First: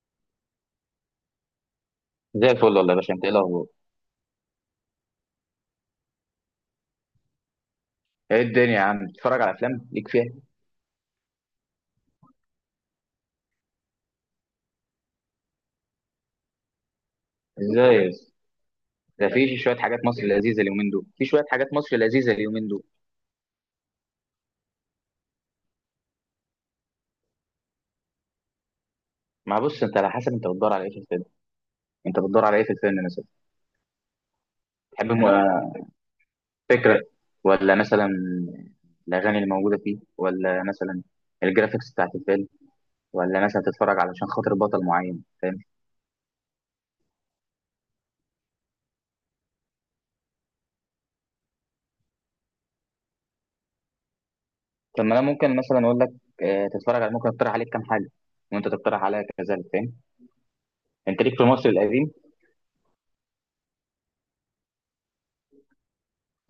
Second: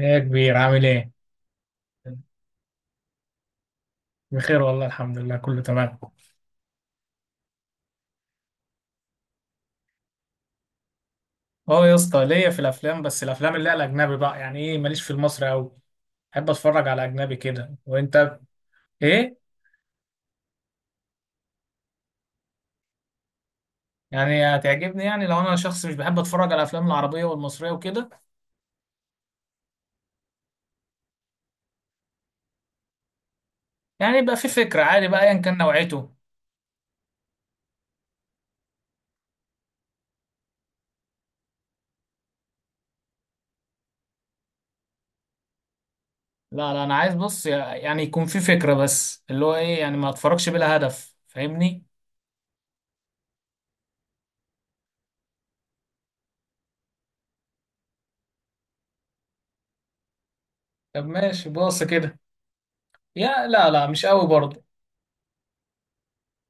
ايه يا كبير، عامل ايه؟ زي الفل والله يا باشا، انت ايه الاخبار؟ بخير والله، الحمد لله، كله تمام. ايه الدنيا يا عم، بتتفرج على افلام ليك فيها؟ اه يا اسطى، ليا في الافلام، بس الافلام اللي هي الاجنبي بقى، يعني ايه، ماليش في المصري قوي. بحب اتفرج على اجنبي كده، ازاي يا اسطى؟ وانت؟ ده ايه؟ في شويه حاجات مصر لذيذه اليومين دول في شويه حاجات مصر لذيذه اليومين دول. يعني هتعجبني، يعني لو انا شخص مش بحب اتفرج على الافلام العربيه والمصريه وكده. ما بص، انت على حسب انت بتدور على ايه في الفيلم، انت بتدور على ايه في الفيلم مثلا. يعني يبقى في فكره عادي تحب بقى، ايا كان نوعيته. فكره، ولا مثلا الاغاني اللي موجوده فيه، ولا مثلا الجرافيكس بتاعت الفيلم، ولا مثلا تتفرج علشان خاطر بطل معين، فاهم؟ لا لا، انا عايز بص، يعني يكون في فكره، بس اللي هو ايه، يعني ما اتفرجش بلا هدف، فاهمني؟ طب ما انا ممكن مثلا اقول لك، اه، تتفرج على ممكن اقترح عليك كام حاجه وانت تقترح عليا كذلك، فاهم؟ طب انت ليك في ماشي، مصر بص القديم؟ كده. يا لا لا، مش قوي برضه.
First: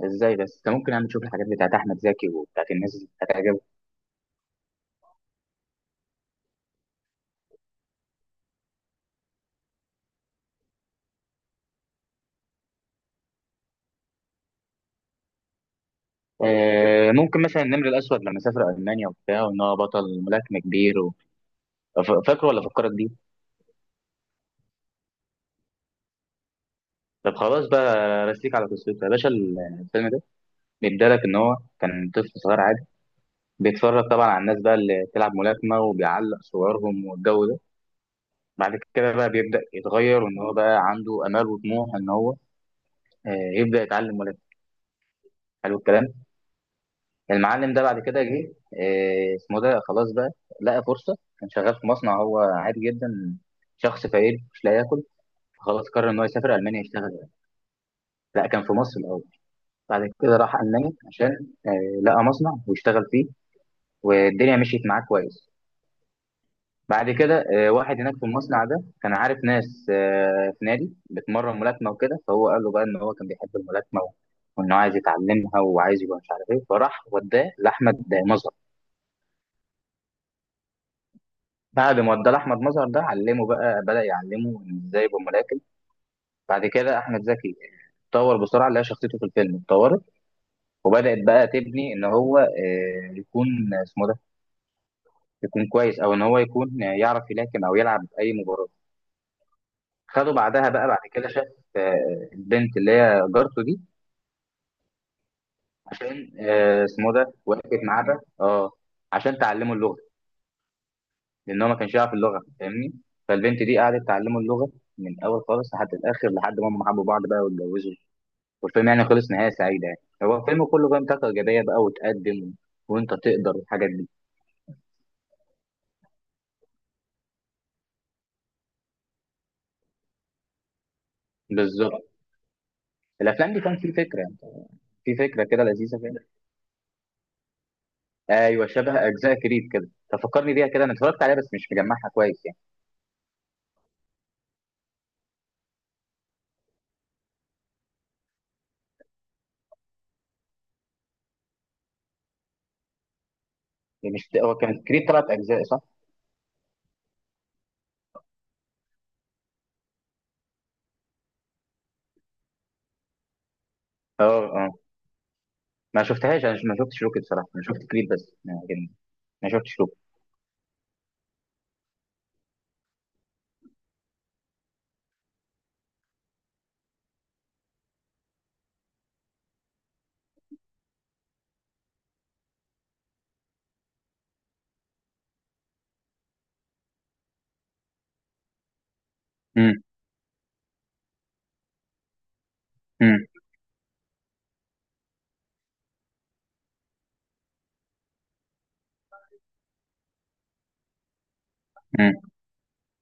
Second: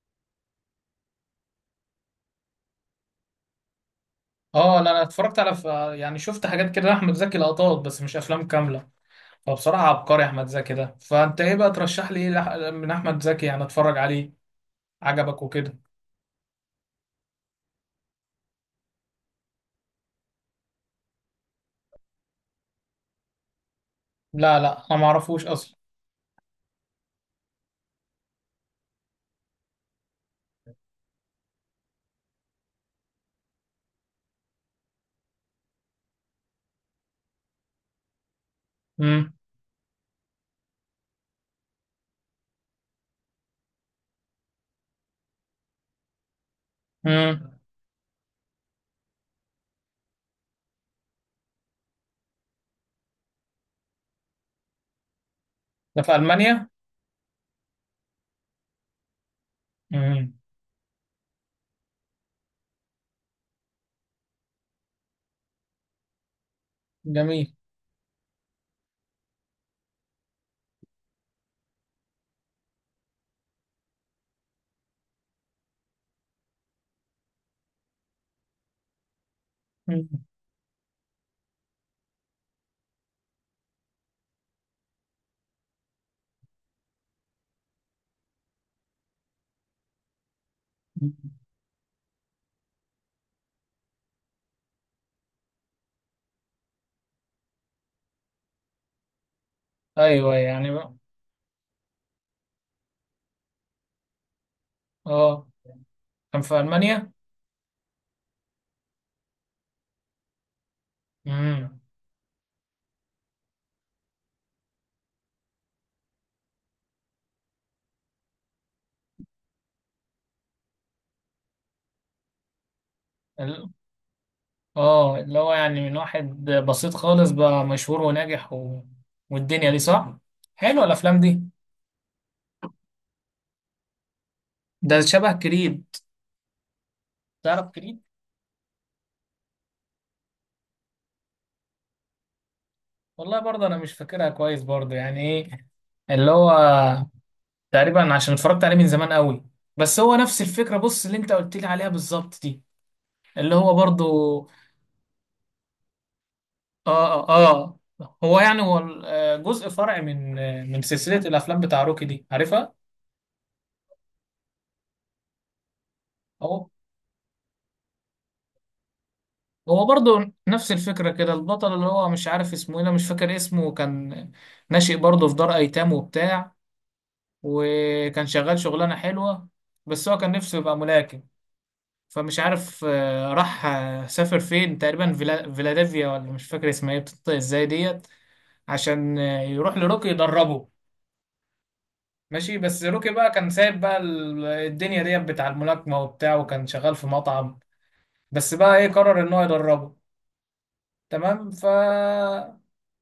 ازاي بس، انت ممكن يعني تشوف الحاجات بتاعت احمد زكي وبتاعت الناس اللي هتعجبك. اه لا، انا اتفرجت على يعني شفت حاجات كده احمد زكي، لقطات بس مش افلام كامله. فبصراحه عبقري احمد زكي ده. فانت ايه بقى، ترشح لي ايه من احمد زكي يعني اتفرج عليه، عجبك وكده. ممكن مثلا النمر الاسود، لما سافر المانيا وبتاع وان هو بطل ملاكمه كبير و... فاكره ولا فكرك بيه؟ لا لا، انا ما اعرفوش اصلا. طب خلاص بقى، رسيك على قصته يا باشا الفيلم ده. بيدالك ان هو كان طفل صغير عادي، بيتفرج طبعا على الناس بقى اللي بتلعب ملاكمه، وبيعلق صورهم والجو ده. بعد كده بقى امم. بيبدا يتغير، وان هو بقى عنده امال وطموح، ان هو آه، يبدا يتعلم ملاكمه. حلو الكلام. امم. المعلم ده بعد كده جه، اسمه ده خلاص بقى، لقى فرصة. كان شغال في مصنع، هو عادي جدا، شخص فقير مش لاقي ياكل. خلاص ده قرر في ان هو يسافر المانيا؟ المانيا يشتغل. لا، كان في مصر الاول. بعد امم. كده راح المانيا، عشان لقى مصنع واشتغل فيه. والدنيا مشيت معاه كويس. بعد كده جميل. واحد هناك في المصنع ده كان عارف ناس في نادي بتمرن ملاكمة وكده، فهو قال له بقى ان هو كان بيحب الملاكمة، وانه عايز يتعلمها وعايز يبقى مش عارف ايه، فراح وداه لاحمد مظهر. مم. بعد ما ادى احمد مظهر ده علمه بقى، بدا يعلمه إن ازاي يبقى ملاكم. بعد كده احمد زكي اتطور بسرعه، لقى شخصيته في الفيلم اتطورت، مم. وبدات بقى تبني ان هو يكون اسمه ده، يكون كويس، او ان هو يكون يعرف يلاكم او يلعب اي مباراه. خده ايوه بعدها يعني بقى. بقى. بعد كده شاف البنت اللي هي جارته دي، اه، عشان كان في المانيا. اسمه ده، وقفت معاه بقى. اه، عشان تعلمه اللغه، لان هو ما امم. كانش يعرف اللغه، فاهمني؟ فالبنت دي قعدت تعلمه اللغه من الاول خالص لحد الاخر، لحد ما هم حبوا بعض بقى واتجوزوا. والفيلم يعني خلص نهايه سعيده، يعني هو الفيلم كله بقى طاقه ايجابيه بقى وتقدم، وانت تقدر، ال- والحاجات دي اه، اللي هو يعني من واحد بسيط خالص بقى مشهور وناجح والدنيا دي، صح. حلوه الافلام دي. بالظبط. الافلام دي كان في فكره يعني، ده في شبه فكره كده كريد. لذيذه كده. تعرف كريد؟ ايوه، شبه اجزاء كريد كده، تفكرني بيها كده. انا اتفرجت عليها بس مش مجمعها كويس يعني. والله برضه انا مش فاكرها كويس، برضه يعني ايه، اللي هو تقريبا عشان اتفرجت عليه من زمان قوي، بس هو نفس الفكره، بص اللي انت قلت لي عليها بالظبط دي، اللي هو برضه. يعني مش هو كان كريد ثلاث اجزاء، صح؟ اه اه. آه. هو يعني هو ال- آه، جزء فرع من سلسله الافلام بتاع روكي دي، عارفها؟ اه اه. ما شفتهاش، انا هو، ما شفتش روكي بصراحه، انا شفت كريد بس، لكن ما شفتش هو روكي. برضه نفس الفكره كده. البطل اللي هو مش عارف اسمه ايه، أنا مش فاكر اسمه، كان ناشئ برضه في دار ايتام وبتاع، وكان شغال شغلانه حلوه، بس هو كان نفسه يبقى ملاكم. فمش عارف، راح، سافر فين، تقريبا فيلادلفيا، ولا مش فاكر اسمها ايه، بتنطق ازاي ديت، عشان يروح امم. لروكي يدربه. ماشي، بس روكي امم. بقى كان سايب بقى الدنيا ديت بتاع الملاكمة وبتاع، وكان شغال في مطعم. بس بقى ايه، قرر ان هو يدربه، تمام. ف امم.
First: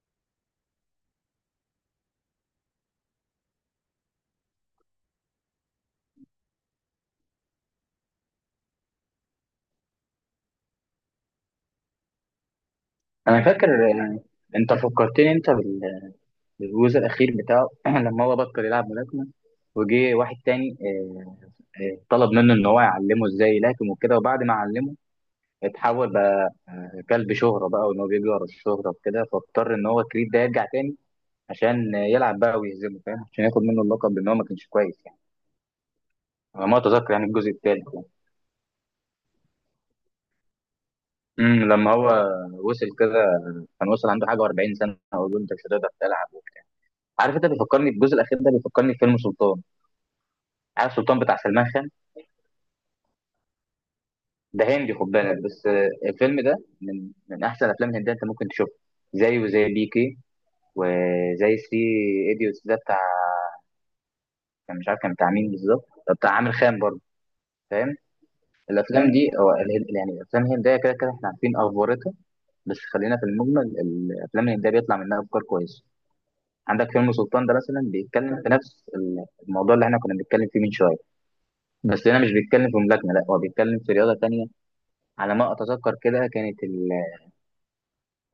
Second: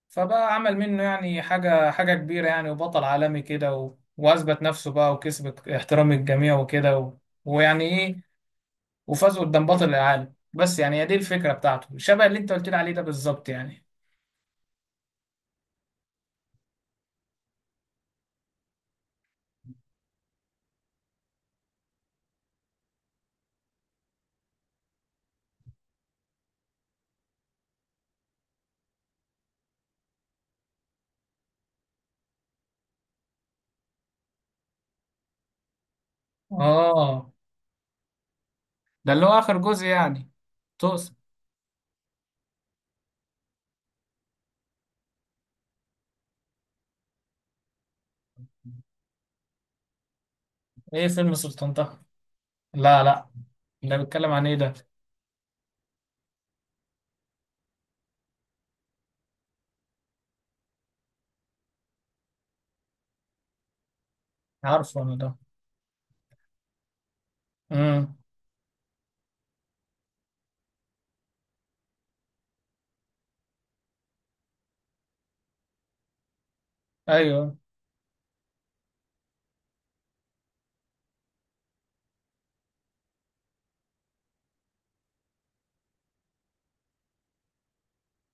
فبقى عمل منه يعني حاجة حاجة كبيرة يعني، وبطل عالمي كده وأثبت نفسه بقى وكسب احترام الجميع وكده ويعني ايه، وفازوا قدام بطل العالم. بس يعني هي دي الفكرة بتاعته، شبه اللي انت قلت لي عليه ده انا بالظبط فاكر يعني. يعني، انت فكرتني انت بالجزء الاخير بتاعه لما هو بطل يلعب ملاكمه، وجه واحد تاني طلب منه ان هو يعلمه ازاي يلاكم وكده، وبعد ما علمه اتحول بقى كلب شهرة بقى، وان هو بيجري ورا الشهرة وكده، فاضطر ان هو كريد ده يرجع تاني عشان يلعب بقى ويهزمه، فاهم؟ عشان ياخد منه اللقب، بان هو ما كانش كويس يعني، على ما اتذكر يعني اه. الجزء الثالث يعني. ده اللي هو آخر جزء يعني. توس. امم، لما هو وصل كده، كان وصل عنده حاجه و40 سنه، اقول له انت مش هتقدر تلعب. عارف، انت بيفكرني الجزء الاخير ده بيفكرني بفيلم سلطان. عارف ايه سلطان فيلم بتاع سلمان سلطان خان؟ طه؟ لا لا، ده بيتكلم عن ايه ده ده؟ هندي، خد بالك، بس الفيلم ده من احسن الافلام الهنديه انت ممكن تشوفها، زيه زي بيكي، وزي 3 ايديوتس ده بتاع. كان مش عارف عارفه كان انا بتاع ده. مين بالظبط، ده بتاع عامر خان برضه، فاهم؟ امم. الافلام دي، أو يعني الافلام الهنديه كده كده احنا عارفين افورتها، بس خلينا في المجمل، الافلام الهنديه بيطلع منها افكار كويسه. عندك فيلم سلطان ده ايوه مثلا بيتكلم في نفس الموضوع اللي احنا كنا بنتكلم فيه من شويه، بس هنا مش بيتكلم في ملاكمه، لا هو بيتكلم في رياضه تانية، على ما اتذكر كده. كانت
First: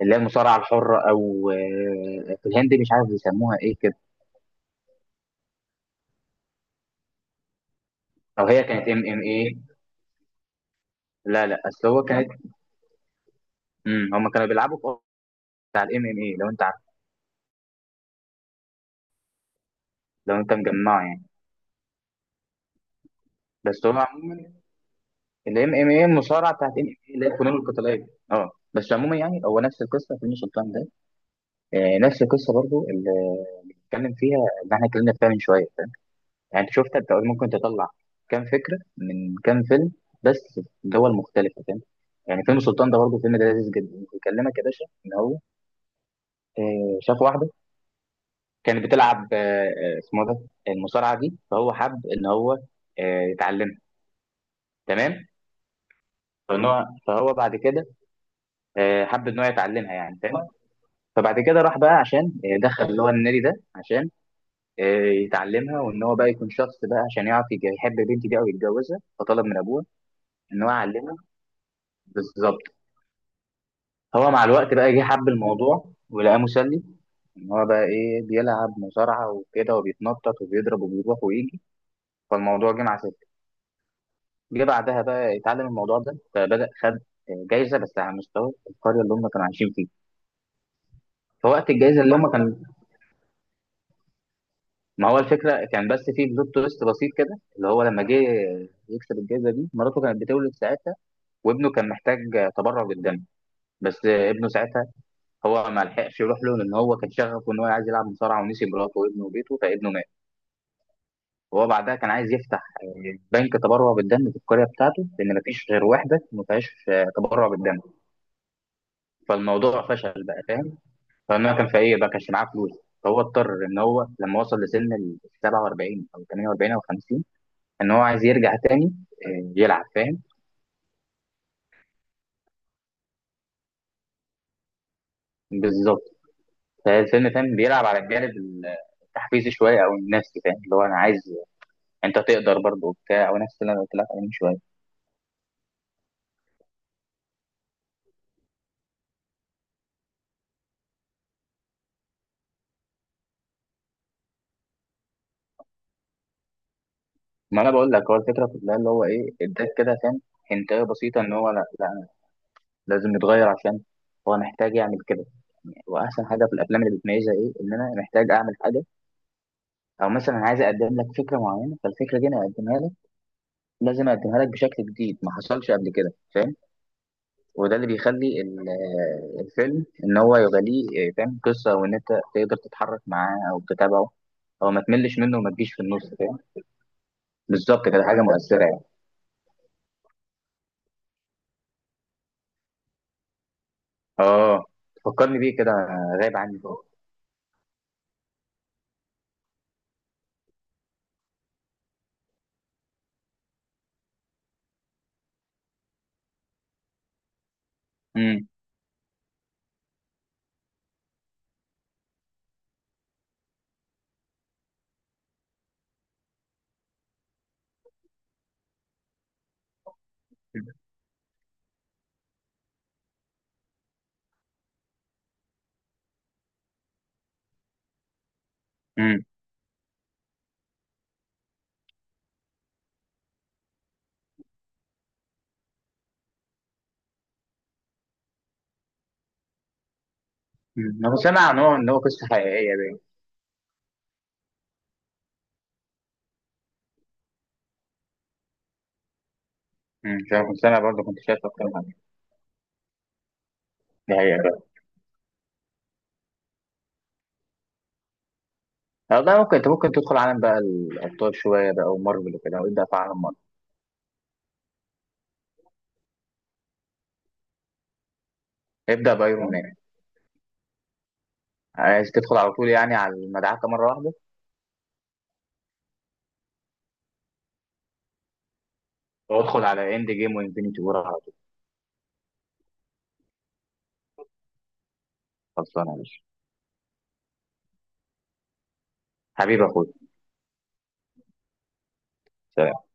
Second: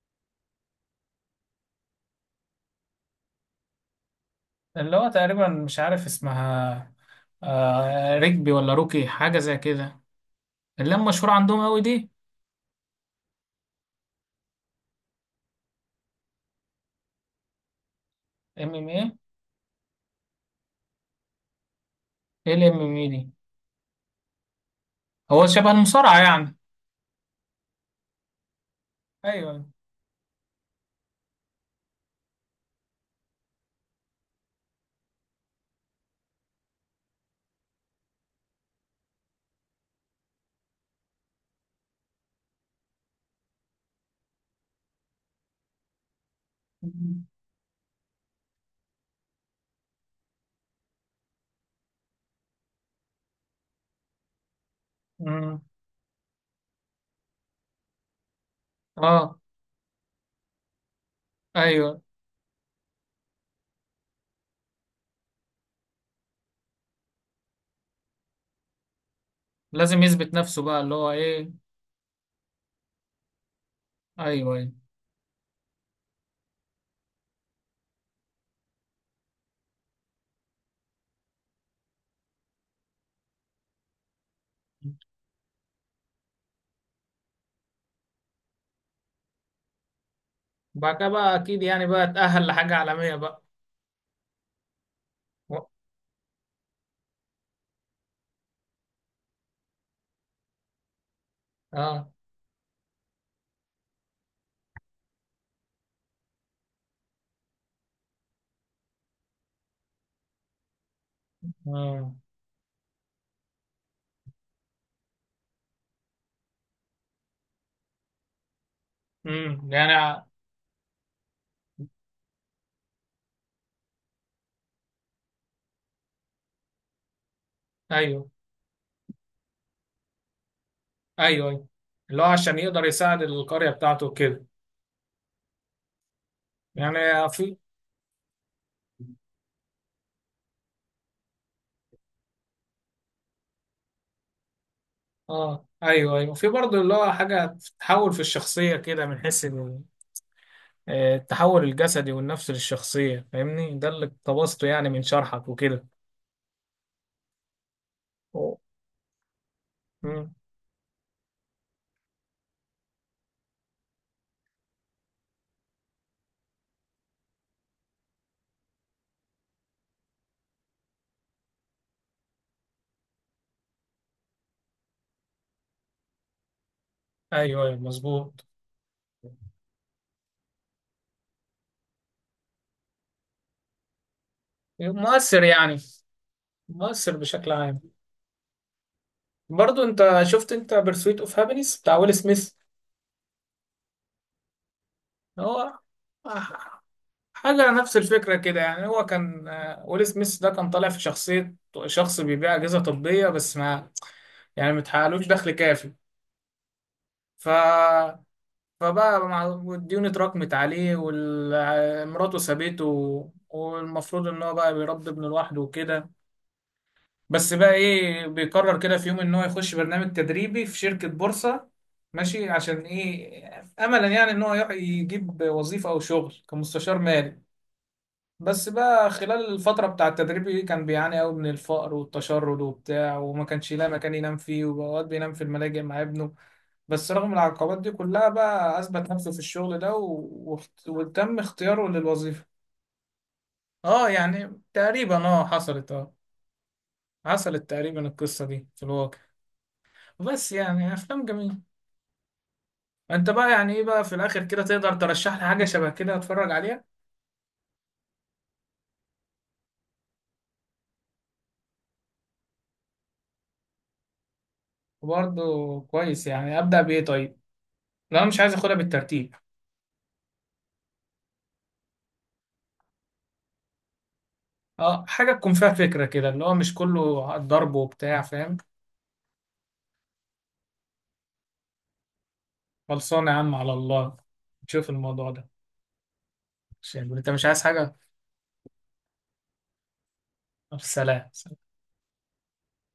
اللي هي المصارعه الحره، او في الهند مش عارف بيسموها ايه كده، اللي هو تقريبا مش عارف اسمها، آه او ركبي هي ولا كانت ام روكي، ام حاجة زي ايه. كده. اللي هم مشهور لا لا، عندهم قوي اصل هو دي. كانت، امم، هم كانوا بيلعبوا في بتاع الام ام اي، لو انت عارف، ام ام ايه. لو انت مجمعه يعني. ايه الام ام ايه دي؟ بس هو عموما هو شبه الام ام اي المصارعة المصارعه يعني؟ بتاعت ام ام اي، اللي هي الفنون القتاليه، اه بس عموما يعني هو ايوه. نفس القصه في الشيطان ده. آه، نفس القصه برضو، اللي اللي بنتكلم فيها، اللي احنا اتكلمنا فيها من شويه. يعني انت شفت، انت ممكن تطلع كام فكره من كام فيلم، بس في دول مختلفه، فاهم؟ يعني فيلم سلطان ده برضه فيلم ده لذيذ جدا، بيكلمك يا باشا ان هو شاف واحده كانت بتلعب اسمه ده المصارعه دي، فهو حب ان هو يتعلمها، تمام؟ امم. فان هو فهو بعد كده حب ان اه هو يتعلمها يعني، تمام. فبعد كده راح بقى، ايوه، عشان دخل اللي هو النادي ده، عشان آه، يتعلمها، وان هو بقى يكون شخص بقى عشان يعرف يحب البنت دي او يتجوزها، فطلب من ابوه لازم يثبت نفسه ان هو بقى، اللي هو يعلمها. ايه. بالظبط. هو مع ايوه ايوه. الوقت بقى جه حب الموضوع، ولقاه مسلي، ان هو بقى ايه، بيلعب مصارعه وكده، وبيتنطط وبيضرب وبيروح ويجي. فالموضوع جه مع، جه بعدها بقى اتعلم الموضوع ده، فبدأ خد جايزة، بس على مستوى القرية اللي هم كانوا عايشين فيها. بعد كده بقى اكيد فوقت يعني الجايزة بقى اللي هم اتأهل كان، لحاجة عالمية بقى. ما هو و- الفكرة كان بس في بلوت تويست بسيط كده، اللي هو لما جه يكسب الجايزة دي، مراته كانت بتولد ساعتها، وابنه كان اه محتاج تبرع بالدم، بس ابنه ساعتها هو ما لحقش يروح له، لأن هو كان شغفه إن هو عايز يلعب مصارعة، ونسي مراته وابنه وبيته، فابنه مات. وهو بعدها كان اه. عايز يفتح بنك تبرع بالدم في القرية بتاعته، لأن ما فيش غير واحدة ما فيهاش تبرع بالدم، امم. فالموضوع يعني فشل بقى، فاهم؟ فانا كان في ايه بقى، كانش معاه فلوس. فهو اضطر ان هو لما وصل لسن ال 47 او 48 او 50، ان هو عايز ايوه يرجع تاني يلعب، فاهم؟ ايوه. ايوه، اللي هو عشان يقدر يساعد القرية بتاعته كده بالظبط. يعني. فالفيلم، فاهم، في. بيلعب على الجانب التحفيزي شويه، او النفسي، فاهم؟ اللي هو انا عايز انت تقدر برضه وبتاع، او نفس اللي انا قلت لك عليه من شويه. اه ايوه ايوه، في برضه اللي هو حاجة تحول في الشخصية كده من حيث التحول الجسدي والنفسي للشخصية، فاهمني؟ ده اللي اقتبسته يعني من شرحك وكده. ما انا بقول لك، هو الفكره أوه. كلها اللي هو ايه، اداك كده فاهم امم. حنتايه بسيطه، ان هو لا لا، لازم يتغير، عشان هو محتاج يعمل كده. واحسن حاجه في الافلام اللي بتميزها ايه، ان انا محتاج اعمل حاجه، او مثلا عايز اقدم لك فكره معينه، فالفكره دي انا اقدمها لك، لازم اقدمها لك بشكل جديد ما حصلش قبل كده، فاهم؟ ايوه ايوه، وده اللي بيخلي مظبوط. الفيلم ان هو يغليه، فاهم، قصه وان انت تقدر تتحرك معاه او تتابعه، او ما تملش منه مؤثر وما تجيش يعني. في النص، فاهم؟ مؤثر بشكل عام. بالظبط كده، حاجه مؤثره يعني. برضو انت شفت انت برسويت اوف هابينس بتاع ويل سميث؟ اه، فكرني بيه كده، هو غايب عني. حاجة نفس الفكرة كده يعني. هو كان ويل سميث ده كان طالع في شخصية شخص بيبيع أجهزة طبية، بس ما يعني متحققلوش دخل كافي. ف امم. فبقى مع- الديون اتراكمت عليه ومراته سابته، والمفروض ان هو بقى بيربي ابنه لوحده وكده. بس بقى ايه، بيقرر كده في يوم ان هو يخش برنامج تدريبي في شركة بورصة، ماشي. عشان ايه؟ املا يعني ان هو يجيب وظيفة او شغل كمستشار مالي. بس بقى امم. خلال الفترة بتاع التدريب دي كان بيعاني قوي من الفقر والتشرد وبتاع، وما كانش يلاقي مكان ينام فيه، وأوقات بينام في الملاجئ مع ابنه. بس رغم العقبات دي كلها بقى أثبت نفسه في الشغل ده انا كنت وتم سامع ان هو اختياره ان هو قصه للوظيفة. حقيقيه باين. اه يعني تقريبا اه حصلت، اه، حصلت تقريبا القصة دي في الواقع. مش عارف، بس كنت سامع يعني برضه، كنت افلام شايف جميله. اكتر من، انت بقى يعني ايه بقى في دي الاخر حقيقة. كده، تقدر ترشح لي حاجه شبه كده اتفرج عليها؟ والله ممكن، انت ممكن تدخل عالم بقى الابطال شويه بقى ومارفل وكده، وابدا في عالم مارفل. وبرضه كويس يعني، ابدا بايه طيب؟ لو انا مش عايز اخدها ابدا بالترتيب. بايرون مان. عايز تدخل على طول يعني، على المدعكه مره واحده، اه حاجه تكون فيها فكره كده، اللي هو مش كله ضرب وبتاع، فاهم. وادخل على اند جيم وانفينيتي وور على طول. خلصانه يا عم على الله، تشوف الموضوع ده. خلصانه يا باشا، عشان انت مش عايز حاجه. حبيبي يا اخويا. طب، سلام. سلام.